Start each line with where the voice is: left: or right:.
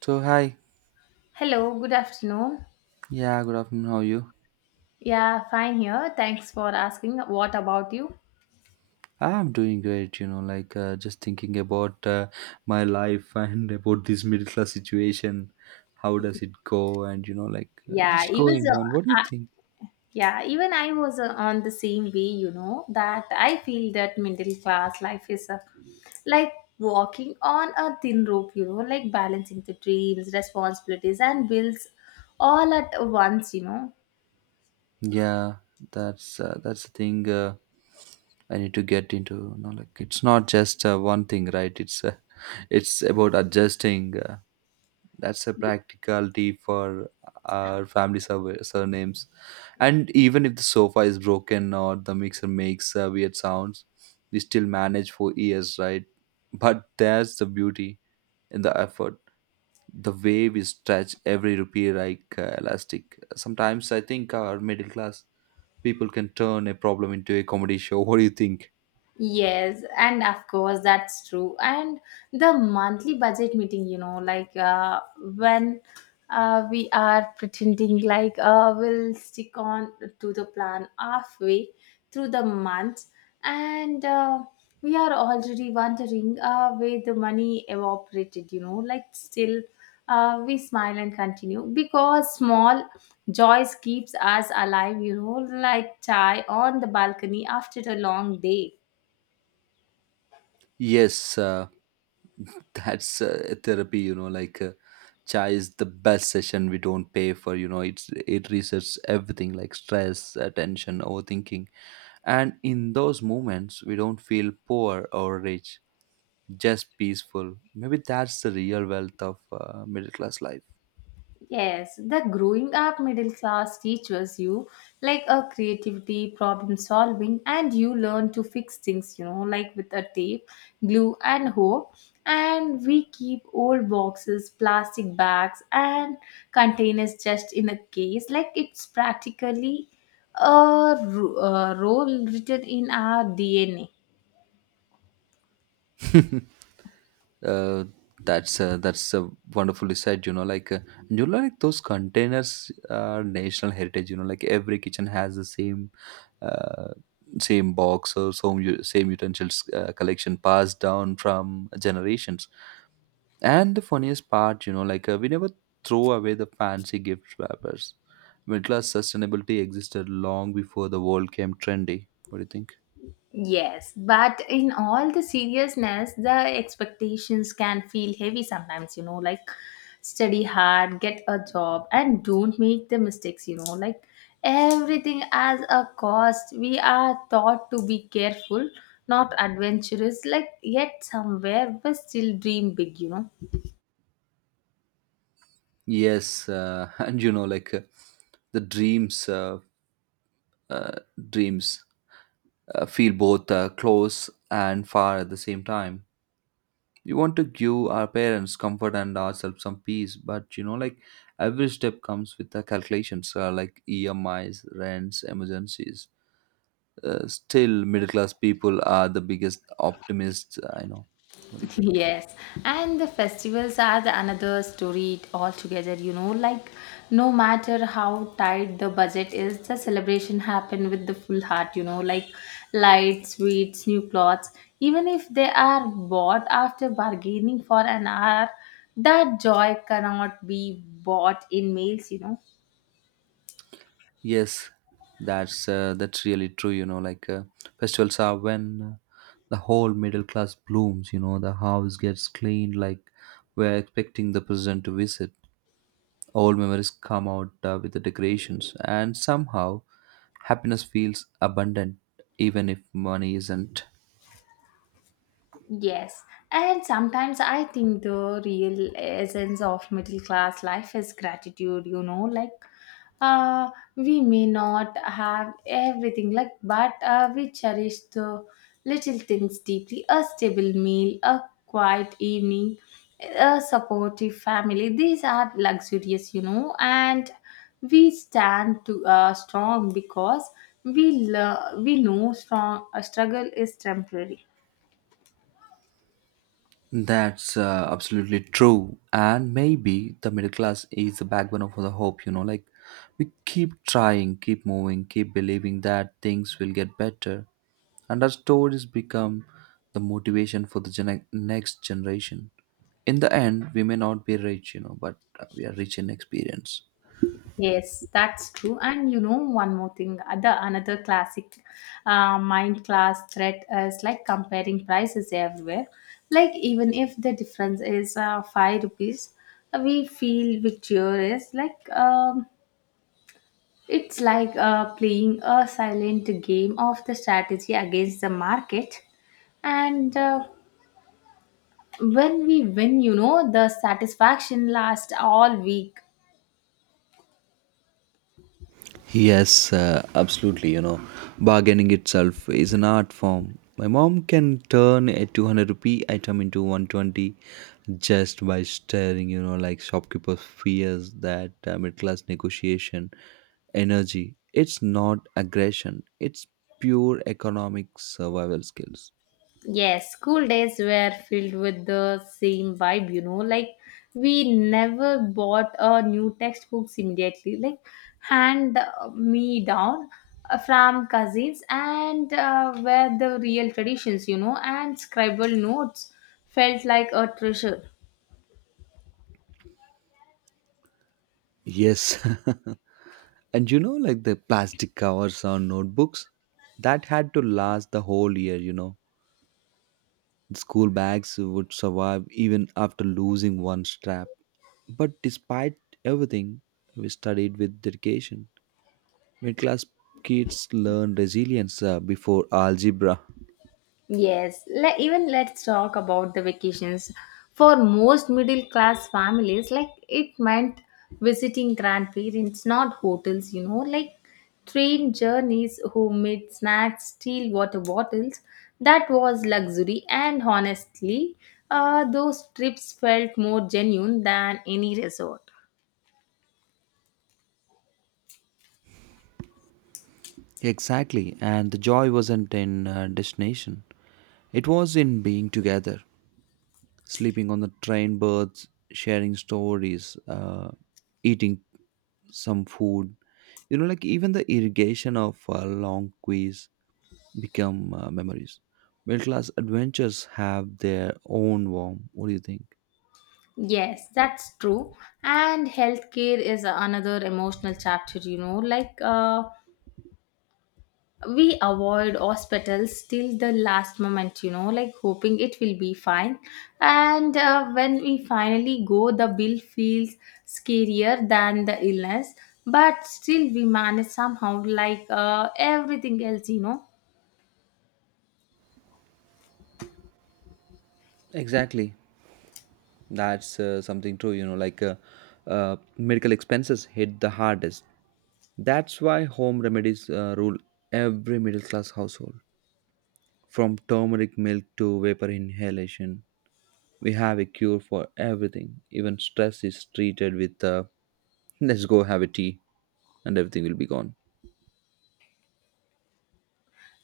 right: So hi,
left: Hello, good afternoon.
right: yeah, good afternoon. How are you?
left: Yeah, fine here. Thanks for asking. What about you?
right: I'm doing great. Just thinking about my life and about this middle class situation. How does it go? And
left: Yeah,
right: just
left: even so,
right: going on. What do you
left: I,
right: think?
left: yeah, even I was on the same way, you know, that I feel that middle class life is uh, like, walking on a thin rope, you know, like balancing the dreams, responsibilities, and bills all at once, you know.
right: Yeah, that's the thing. I need to get into. It's not just one thing, right? It's It's about adjusting. That's a practicality for our surnames. And even if the sofa is broken or the mixer makes weird sounds, we still manage for years, right? But there's the beauty in the effort. The way we stretch every rupee like elastic. Sometimes I think our middle class people can turn a problem into a comedy show. What do you think?
left: Yes, and of course that's true. And the monthly budget meeting, you know, when we are pretending like we'll stick on to the plan halfway through the month, and we are already wondering where the money evaporated, you know, like still we smile and continue because small joys keeps us alive, you know, like chai on the balcony after a long day.
right: Yes, that's Therapy, chai is the best session we don't pay for, it's it resets everything, like stress, tension, overthinking. And in those moments we don't feel poor or rich, just peaceful. Maybe that's the real wealth of middle class life.
left: Yes, the growing up middle class teaches you like a creativity, problem solving, and you learn to fix things, you know, like with a tape, glue, and hope. And we keep old boxes, plastic bags, and containers just in a case. Like it's practically a role written in our DNA.
right: uh, that's Wonderfully said. Those containers are national heritage. Every kitchen has the same uh, same box or same utensils collection passed down from generations. And the funniest part, we never throw away the fancy gift wrappers. Middle class sustainability existed long before the world came trendy. What do you think?
left: Yes, but in all the seriousness, the expectations can feel heavy sometimes, you know, like study hard, get a job, and don't make the mistakes, you know, like everything as a cost. We are taught to be careful, not adventurous, like yet somewhere we still dream big, you know.
right: Yes and you know like the dreams uh, dreams feel both close and far at the same time. We want to give our parents comfort and ourselves some peace, but every step comes with the calculations, like EMIs, rents, emergencies. Still, middle class people are the biggest optimists, I know. What do you think?
left: Yes, and the festivals are the another story altogether, you know, like no matter how tight the budget is, the celebration happen with the full heart, you know, like lights, sweets, new clothes, even if they are bought after bargaining for an hour, that joy cannot be bought in meals, you know.
right: Yes, that's really true. Festivals are when the whole middle class blooms. You know, the house gets cleaned, like we're expecting the president to visit. Old memories come out with the decorations, and somehow happiness feels abundant, even if money isn't.
left: Yes, and sometimes I think the real essence of middle class life is gratitude, you know, uh, we may not have everything, like, but we cherish the little things deeply a stable meal, a quiet evening, a supportive family. These are luxurious, you know, and we stand to strong because we know strong, struggle is temporary.
right: That's Absolutely true. And maybe the middle class is the backbone of the hope. You know, like we keep trying, keep moving, keep believing that things will get better, and our stories become the motivation for the next generation. In the end, we may not be rich, you know, but we are rich in experience.
left: Yes, that's true. And you know, one more thing, other another classic mind class threat is like comparing prices everywhere. Like even if the difference is five rupees, we feel victorious. It's like playing a silent game of the strategy against the market. And when we win, you know, the satisfaction lasts all week.
right: Yes, Absolutely. You know, bargaining itself is an art form. My mom can turn a 200 rupee item into 120 just by staring. You know, like shopkeepers fears that middle class negotiation energy. It's not aggression, it's pure economic survival skills.
left: Yes, school days were filled with the same vibe, you know. Like, we never bought a new textbooks immediately, like, hand me down from cousins, and were the real traditions, you know. And scribble notes felt like a treasure.
right: Yes. And you know, like the plastic covers on notebooks, that had to last the whole year, you know. School bags would survive even after losing one strap. But despite everything, we studied with dedication. Middle class kids learn resilience before algebra.
left: Yes, even let's talk about the vacations. For most middle class families, like it meant visiting grandparents, not hotels, you know, like train journeys, homemade snacks, steel water bottles. That was luxury, and honestly, those trips felt more genuine than any resort.
right: Exactly, and the joy wasn't in destination, it was in being together, sleeping on the train berths, sharing stories, eating some food. Even the irrigation of a long quiz become memories. Middle class adventures have their own warmth. What do you think?
left: Yes, that's true. And healthcare is another emotional chapter, you know, we avoid hospitals till the last moment, you know, like hoping it will be fine, and when we finally go the bill feels scarier than the illness, but still we manage somehow like everything else, you know.
right: Exactly. That's something true. Medical expenses hit the hardest. That's why home remedies rule every middle class household, from turmeric milk to vapor inhalation. We have a cure for everything. Even stress is treated with, let's go have a tea and everything will be gone.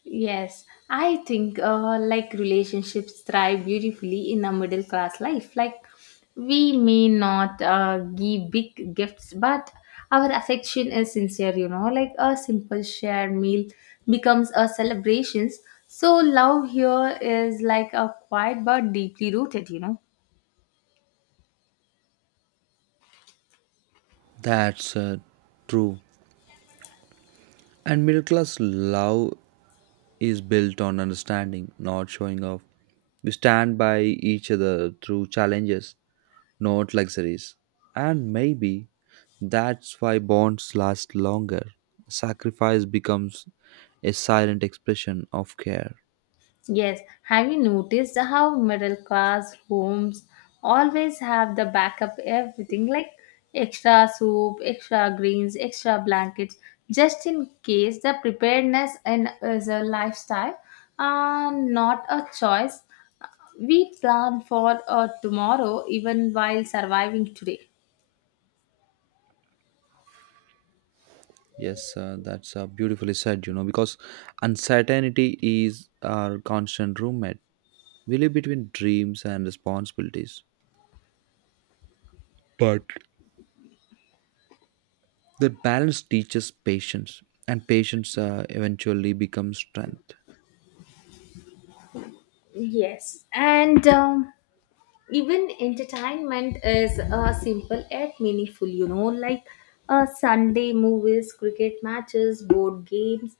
left: Yes, I think like relationships thrive beautifully in a middle class life. Like we may not give big gifts, but our affection is sincere. You know, like a simple shared meal becomes a celebrations. So love here is like a quiet but deeply rooted. You know.
right: That's True. And middle class love is built on understanding, not showing off. We stand by each other through challenges, not luxuries. And maybe that's why bonds last longer. Sacrifice becomes a silent expression of care.
left: Yes, have you noticed how middle class homes always have the backup everything like extra soup, extra greens, extra blankets, just in case the preparedness and is a lifestyle, not a choice. We plan for tomorrow even while surviving today.
right: Yes, that's Beautifully said, you know, because uncertainty is our constant roommate, really, between dreams and responsibilities. But the balance teaches patience, and patience eventually becomes strength.
left: Yes, and even entertainment is simple yet meaningful, you know, like Sunday movies, cricket matches, board games,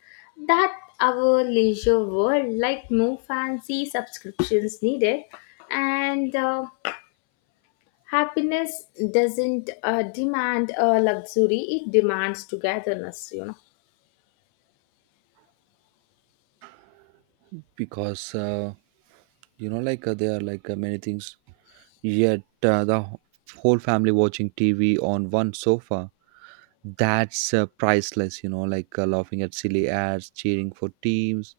left: that our leisure world, like no fancy subscriptions needed, and happiness doesn't demand luxury, it demands togetherness, you know.
right: Because, there are like many things, yet the whole family watching TV on one sofa. That's priceless. Laughing at silly ads, cheering for teams,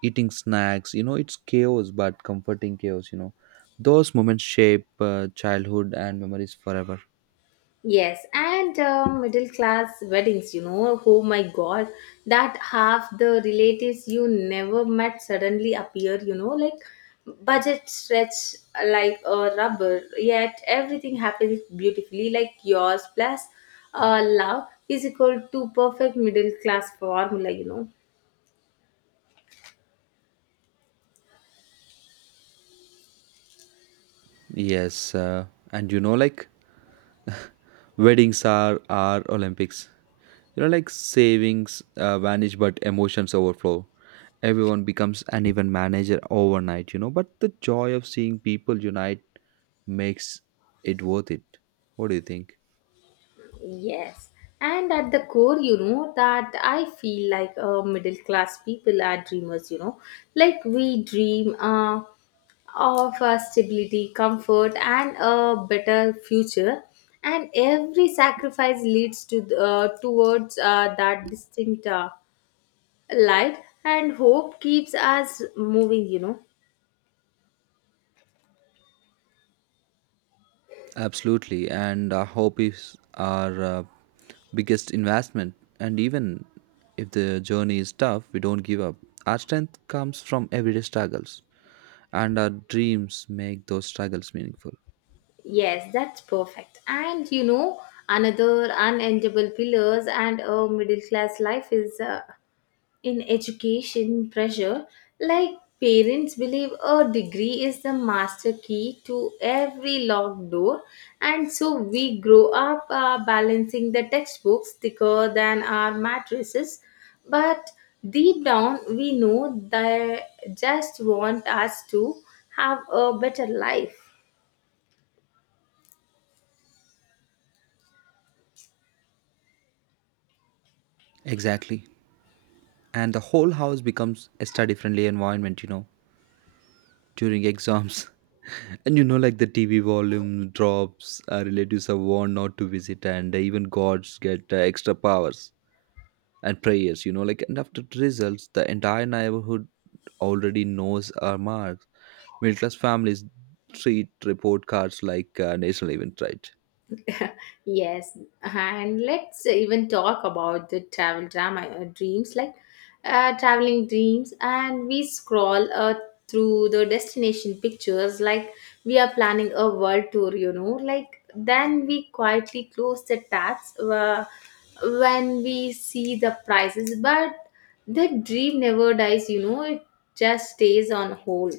right: eating snacks, it's chaos but comforting chaos. Those moments shape childhood and memories forever.
left: Yes, and middle class weddings, you know, oh my god, that half the relatives you never met suddenly appear, you know, like budget stretch like a rubber, yet everything happens beautifully, like yours plus love is equal to perfect middle class formula, you know.
right: yes uh, and weddings are olympics. Savings vanish but emotions overflow. Everyone becomes an event manager overnight, you know, but the joy of seeing people unite makes it worth it. What do you think?
left: Yes. And at the core, you know, that I feel like middle class people are dreamers, you know. Like we dream of stability, comfort, and a better future. And every sacrifice leads towards that distinct light, and hope keeps us moving, you know.
right: Absolutely, and hobbies are biggest investment. And even if the journey is tough, we don't give up. Our strength comes from everyday struggles, and our dreams make those struggles meaningful.
left: Yes, that's perfect. And you know, another unendable pillars and a middle class life is. In education pressure, like parents believe a degree is the master key to every locked door, and so we grow up balancing the textbooks thicker than our mattresses, but deep down we know they just want us to have a better life.
right: Exactly, and the whole house becomes a study-friendly environment. You know, during exams, and you know, like the TV volume drops. Our relatives are warned not to visit, and even gods get extra powers and prayers. And after the results the entire neighborhood already knows our marks. Middle class families treat report cards like national event, right?
left: Yes, and let's even talk about the travel drama dreams, like traveling dreams, and we scroll through the destination pictures like we are planning a world tour. You know, like then we quietly close the tabs when we see the prices, but the dream never dies. You know, it just stays on hold.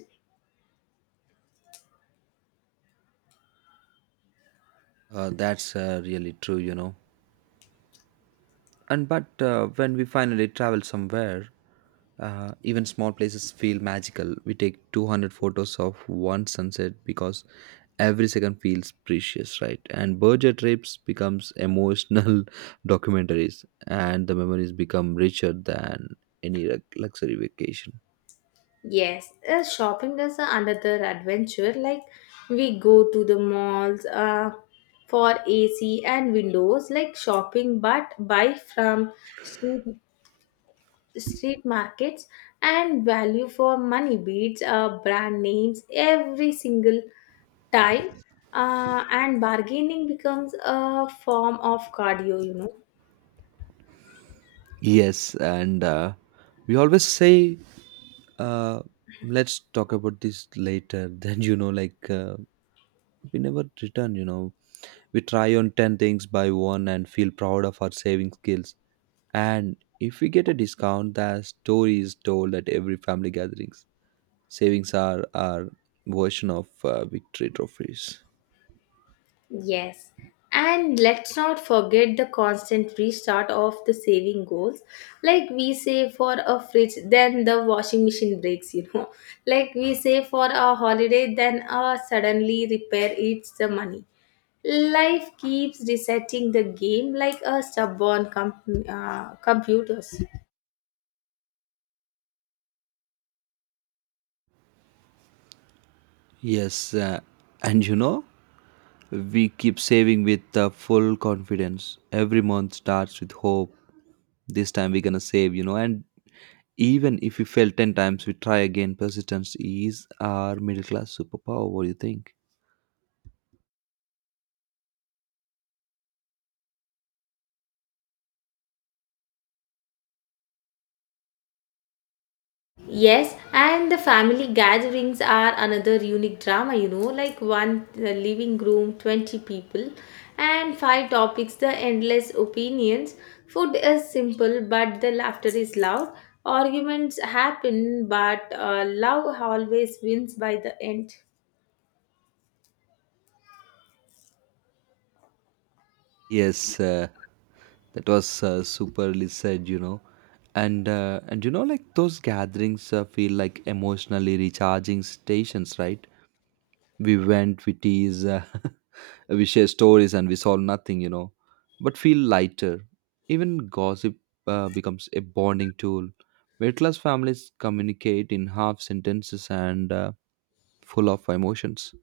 right: that's really true, you know. And but when we finally travel somewhere, even small places feel magical. We take 200 photos of one sunset because every second feels precious, right? And budget trips becomes emotional documentaries, and the memories become richer than any luxury vacation.
left: Yes, shopping is another adventure. Like we go to the malls for AC and windows, like shopping, but buy from street, street markets, and value for money beats, brand names every single time. And bargaining becomes a form of cardio, you know.
right: Yes, and we always say, uh, let's talk about this later. Then you know, like we never return. You know, we try on 10 things by one and feel proud of our saving skills. And if we get a discount, the story is told at every family gatherings. Savings are our version of victory trophies.
left: Yes. And let's not forget the constant restart of the saving goals. Like we save for a fridge, then the washing machine breaks, you know. Like we save for a holiday, then suddenly repair eats the money. Life keeps resetting the game like a stubborn computers.
right: Yes, uh, and you know, we keep saving with full confidence. Every month starts with hope. This time we're gonna save, you know. And even if we fail 10 times, we try again. Persistence is our middle class superpower. What do you think?
left: Yes, and the family gatherings are another unique drama, you know, like one living room, 20 people, and five topics, the endless opinions. Food is simple, but the laughter is loud. Arguments happen, but love always wins by the end.
right: Yes, that was Superly said, you know. And you know, like those gatherings feel like emotionally recharging stations, right? We went, we tease, we share stories, and we solve nothing, you know, but feel lighter. Even gossip becomes a bonding tool. Middle class families communicate in half sentences and full of emotions.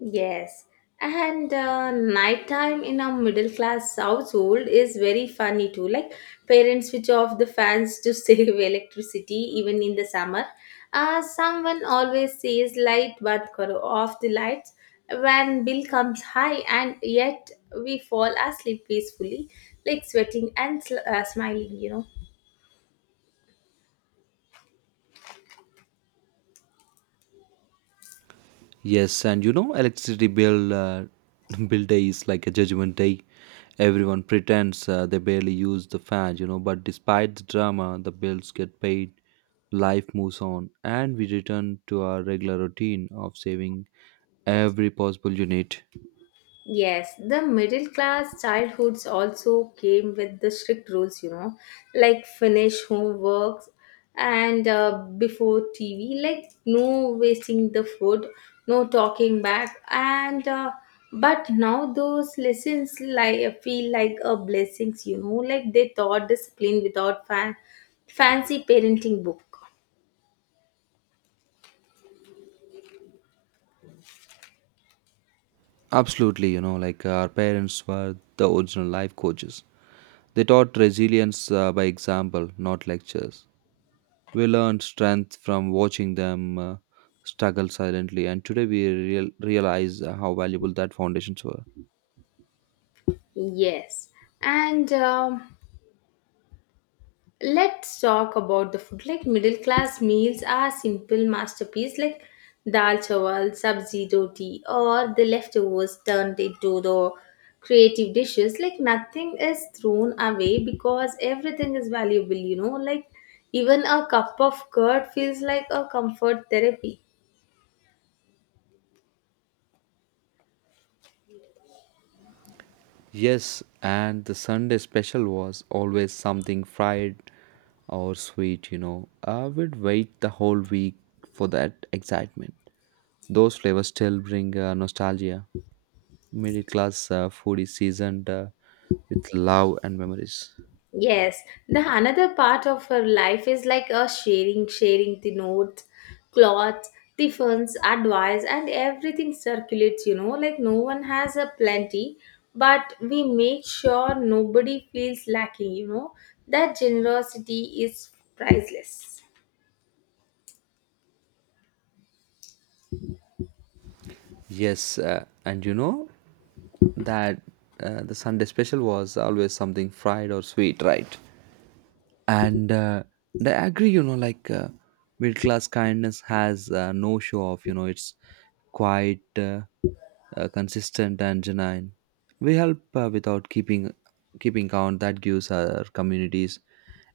left: Yes, and nighttime in a middle class household is very funny too. Like parents switch off the fans to save electricity even in the summer. Someone always says light but karo off the lights when bill comes high, and yet we fall asleep peacefully, like sweating and smiling, you know.
right: Yes, and you know, electricity bill bill day is like a judgment day. Everyone pretends they barely use the fan, you know, but despite the drama, the bills get paid, life moves on, and we return to our regular routine of saving every possible unit.
left: Yes, the middle class childhoods also came with the strict rules, you know, like finish homeworks and before TV, like no wasting the food, no talking back, and but now those lessons like feel like a blessings, you know, like they taught discipline without fancy parenting book.
right: Absolutely, you know, like our parents were the original life coaches. They taught resilience by example, not lectures. We learned strength from watching them struggle silently, and today we realize how valuable that foundations were.
left: Yes, and. Let's talk about the food. Like middle class meals are simple masterpiece like dal chawal, sabzi roti, or the leftovers turned into the creative dishes. Like nothing is thrown away because everything is valuable, you know. Like even a cup of curd feels like a comfort therapy.
right: Yes, and the Sunday special was always something fried or sweet, you know. I would wait the whole week for that excitement. Those flavors still bring nostalgia. Middle class food is seasoned with love and memories.
left: Yes, the another part of her life is like a sharing, sharing the notes, clothes, the funds, advice, and everything circulates. You know, like no one has a plenty, but we make sure nobody feels lacking. You know, that generosity is priceless.
right: Yes, and you know, that the Sunday special was always something fried or sweet, right? And I agree. Middle class kindness has no show off, you know. It's quite uh, uh, consistent and genuine. We help without keeping count. That gives our communities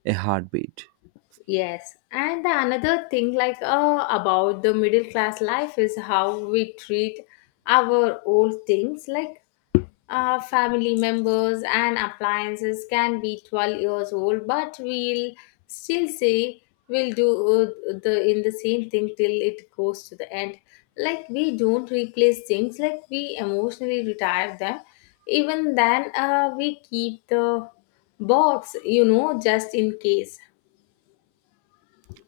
right: a heartbeat.
left: Yes, and the another thing like about the middle class life is how we treat our old things, like family members and appliances can be 12 years old, but we'll still say we'll do the in the same thing till it goes to the end. Like we don't replace things, like we emotionally retire them, even then we keep the box, you know, just in case.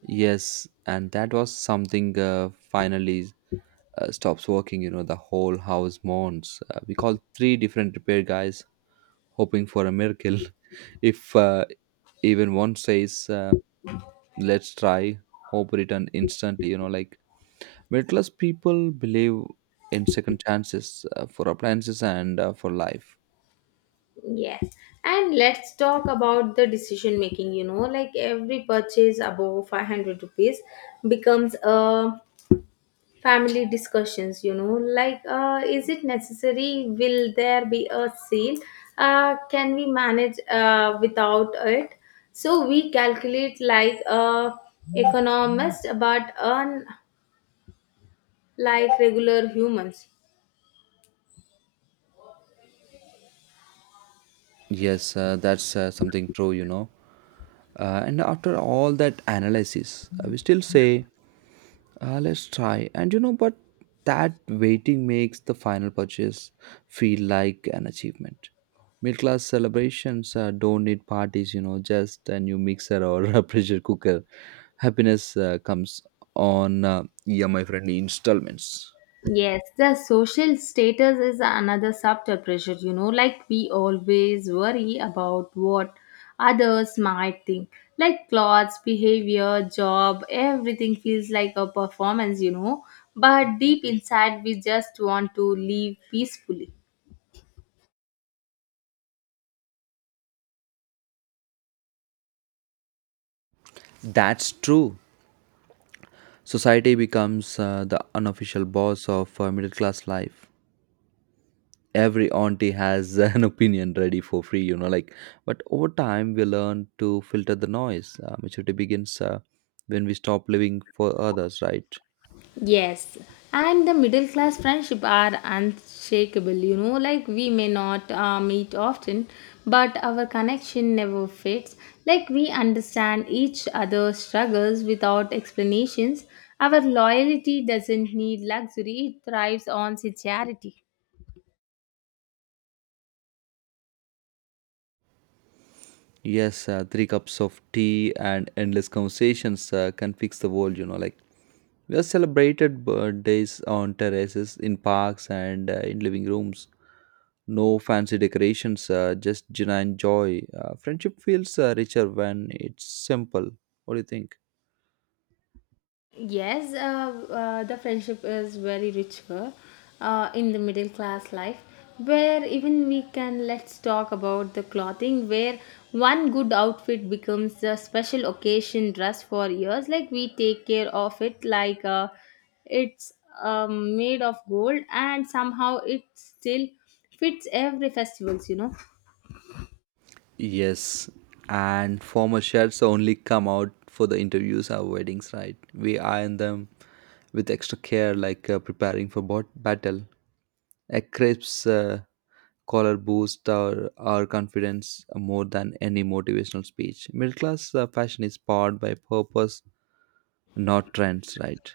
right: Yes, and that was something finally stops working. You know, the whole house mourns. We called three different repair guys hoping for a miracle. If even one says, let's try, hope return instantly. You know, like middle class people believe in second chances for appliances and for life.
left: Yes. And let's talk about the decision making, you know, like every purchase above 500 rupees becomes a family discussions, you know, like, is it necessary? Will there be a sale? Can we manage without it? So we calculate like economists, but unlike regular humans.
right: Yes, that's Something true, you know. And after all that analysis, we still say, let's try. And you know, but that waiting makes the final purchase feel like an achievement. Middle class celebrations don't need parties, you know, just a new mixer or a pressure cooker. Happiness comes on EMI friendly installments.
left: Yes, the social status is another subtle pressure, you know, like we always worry about what others might think. Like clothes, behavior, job, everything feels like a performance, you know, but deep inside we just want to live peacefully.
right: That's true. Society becomes the unofficial boss of middle class life. Every auntie has an opinion ready for free, you know, like but over time we learn to filter the noise. Maturity begins when we stop living for others, right?
left: Yes, and the middle class friendship are unshakable. You know, like we may not meet often, but our connection never fades. Like we understand each other's struggles without explanations. Our loyalty doesn't need luxury; it thrives on sincerity.
right: Yes Three cups of tea and endless conversations can fix the world. We have celebrated birthdays on terraces, in parks, and in living rooms. No fancy decorations, just genuine joy. Uh, friendship feels richer when it's simple. What do you think?
left: Yes, the friendship is very richer, here in the middle class life, where even we can let's talk about the clothing, where one good outfit becomes a special occasion dress for years. Like we take care of it, like it's made of gold, and somehow it still fits every festivals. You know,
right: Yes, and former chefs only come out for the interviews or weddings, right? We iron them with extra care, like preparing for battle. A crisp's collar boosts our confidence more than any motivational speech. Middle class fashion is powered by purpose, not trends, right?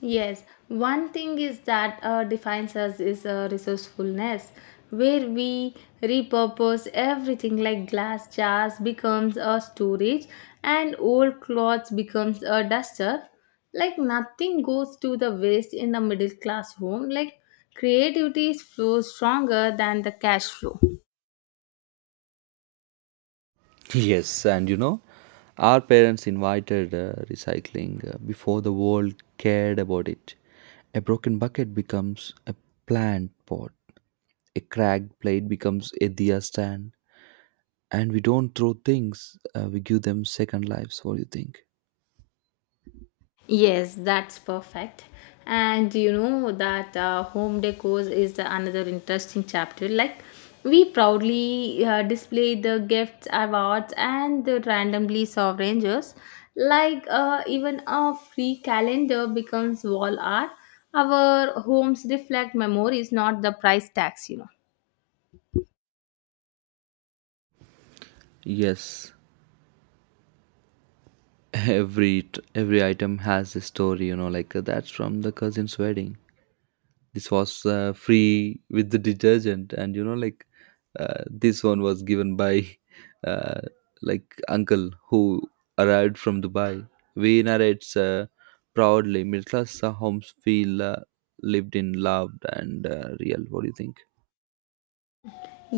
left: yes, one thing is that defines us is resourcefulness, where we repurpose everything like glass jars becomes a storage and old clothes becomes a duster. Like nothing goes to the waste in a middle class home. Like creativity flows stronger than the cash flow.
right: Yes, and you know, our parents invited recycling before the world cared about it. A broken bucket becomes a plant pot. A cracked plate becomes a diya stand, and we don't throw things; we give them second lives. What do you think?
left: Yes, that's perfect. And you know that home decor is the another interesting chapter. Like we proudly display the gifts, awards, and the randomly souvenirs. Like even a free calendar becomes wall art. Our homes reflect memories, not the price tags. You know.
right: Yes, every item has a story. That's from the cousin's wedding. This was free with the detergent. And you know, like This one was given by uh, like uncle who arrived from Dubai. We narrates proudly. Middle class homes feel lived in, loved, and real. What do you think?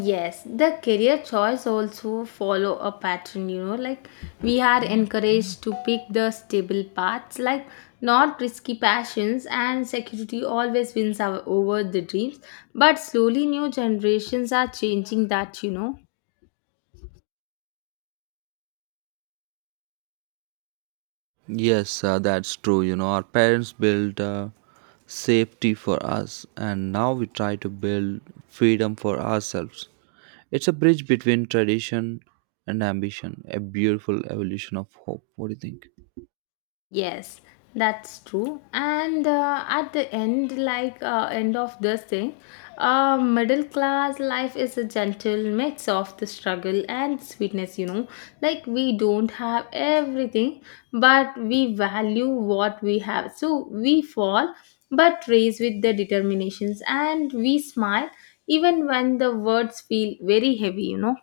left: Yes, the career choice also follow a pattern, you know, like we are encouraged to pick the stable paths, like not risky passions and security always wins our, over the dreams, but slowly new generations are changing that, you know.
right: Yes, that's true. You know, our parents built safety for us, and now we try to build freedom for ourselves. It's a bridge between tradition and ambition, a beautiful evolution of hope. What do you think?
left: Yes, that's true. And at the end, like end of this thing, middle class life is a gentle mix of the struggle and sweetness. You know, like we don't have everything, but we value what we have. So we fall, but raise with the determinations, and we smile even when the words feel very heavy. You know.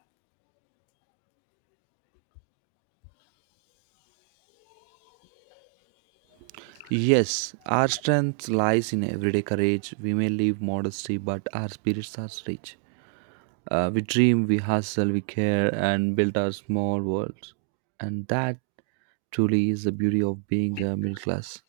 right: Yes, our strength lies in everyday courage. We may live modesty, but our spirits are rich. We dream, we hustle, we care, and build our small worlds. And that truly is the beauty of being a middle class.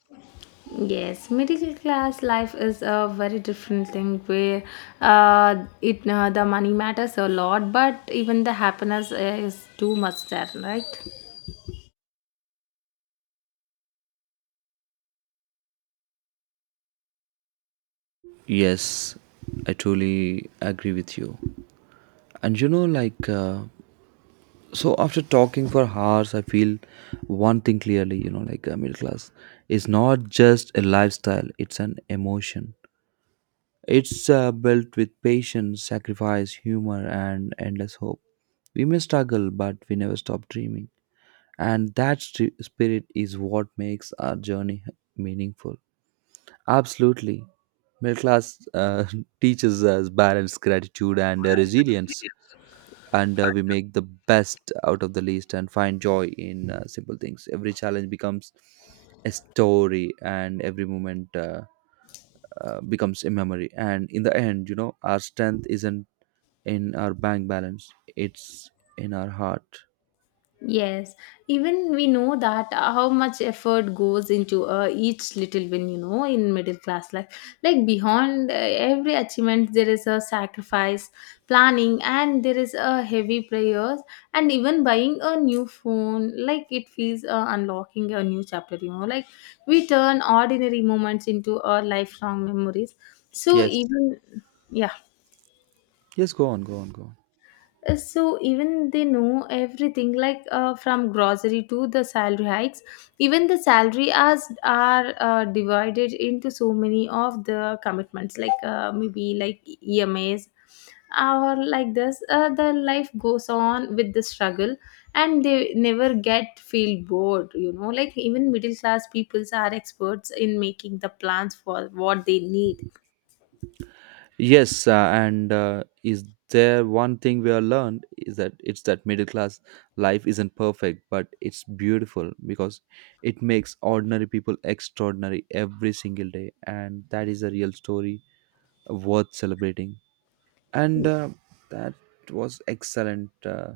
left: Yes, middle class life is a very different thing where it the money matters a lot, but even the happiness is too much there, right?
right: Yes, I truly agree with you. And so after talking for hours, I feel one thing clearly. Middle class is not just a lifestyle, it's an emotion. It's built with patience, sacrifice, humor, and endless hope. We may struggle, but we never stop dreaming. And that spirit is what makes our journey meaningful. Absolutely. Middle class teaches us balance, gratitude, and resilience. And we make the best out of the least and find joy in simple things. Every challenge becomes a story, and every moment becomes a memory. And in the end, you know, our strength isn't in our bank balance, it's in our heart.
left: Yes, even we know that how much effort goes into each little win, you know, in middle class life. Like beyond every achievement, there is a sacrifice, planning, and there is a heavy prayers, and even buying a new phone. Like it feels unlocking a new chapter, you know. Like we turn ordinary moments into our lifelong memories. So
right: Yes.
left: even yeah.
right: Yes, go on, go on, go on.
left: So even they know everything like from grocery to the salary hikes, even the salary as are divided into so many of the commitments, like maybe like emas, or like this the life goes on with the struggle, and they never get feel bored, you know, like even middle class peoples are experts in making the plans for what they need.
right: Yes, and Is there one thing we have learned is that it's that middle class life isn't perfect, but it's beautiful because it makes ordinary people extraordinary every single day, and that is a real story worth celebrating. And that was excellent.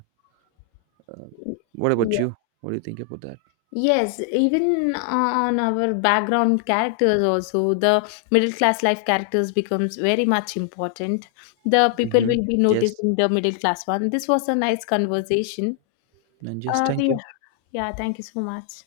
right: uh, what about you? What do you think about that?
left: Yes, even on our background characters also, the middle class life characters becomes very much important. The people
right: Hmm.
left: will be
right: Yes,
left: noticing the middle class one. This was a nice conversation.
right: and yes,
left: Uh,
right: thank
left: we,
right: you.
left: yeah, thank you so much.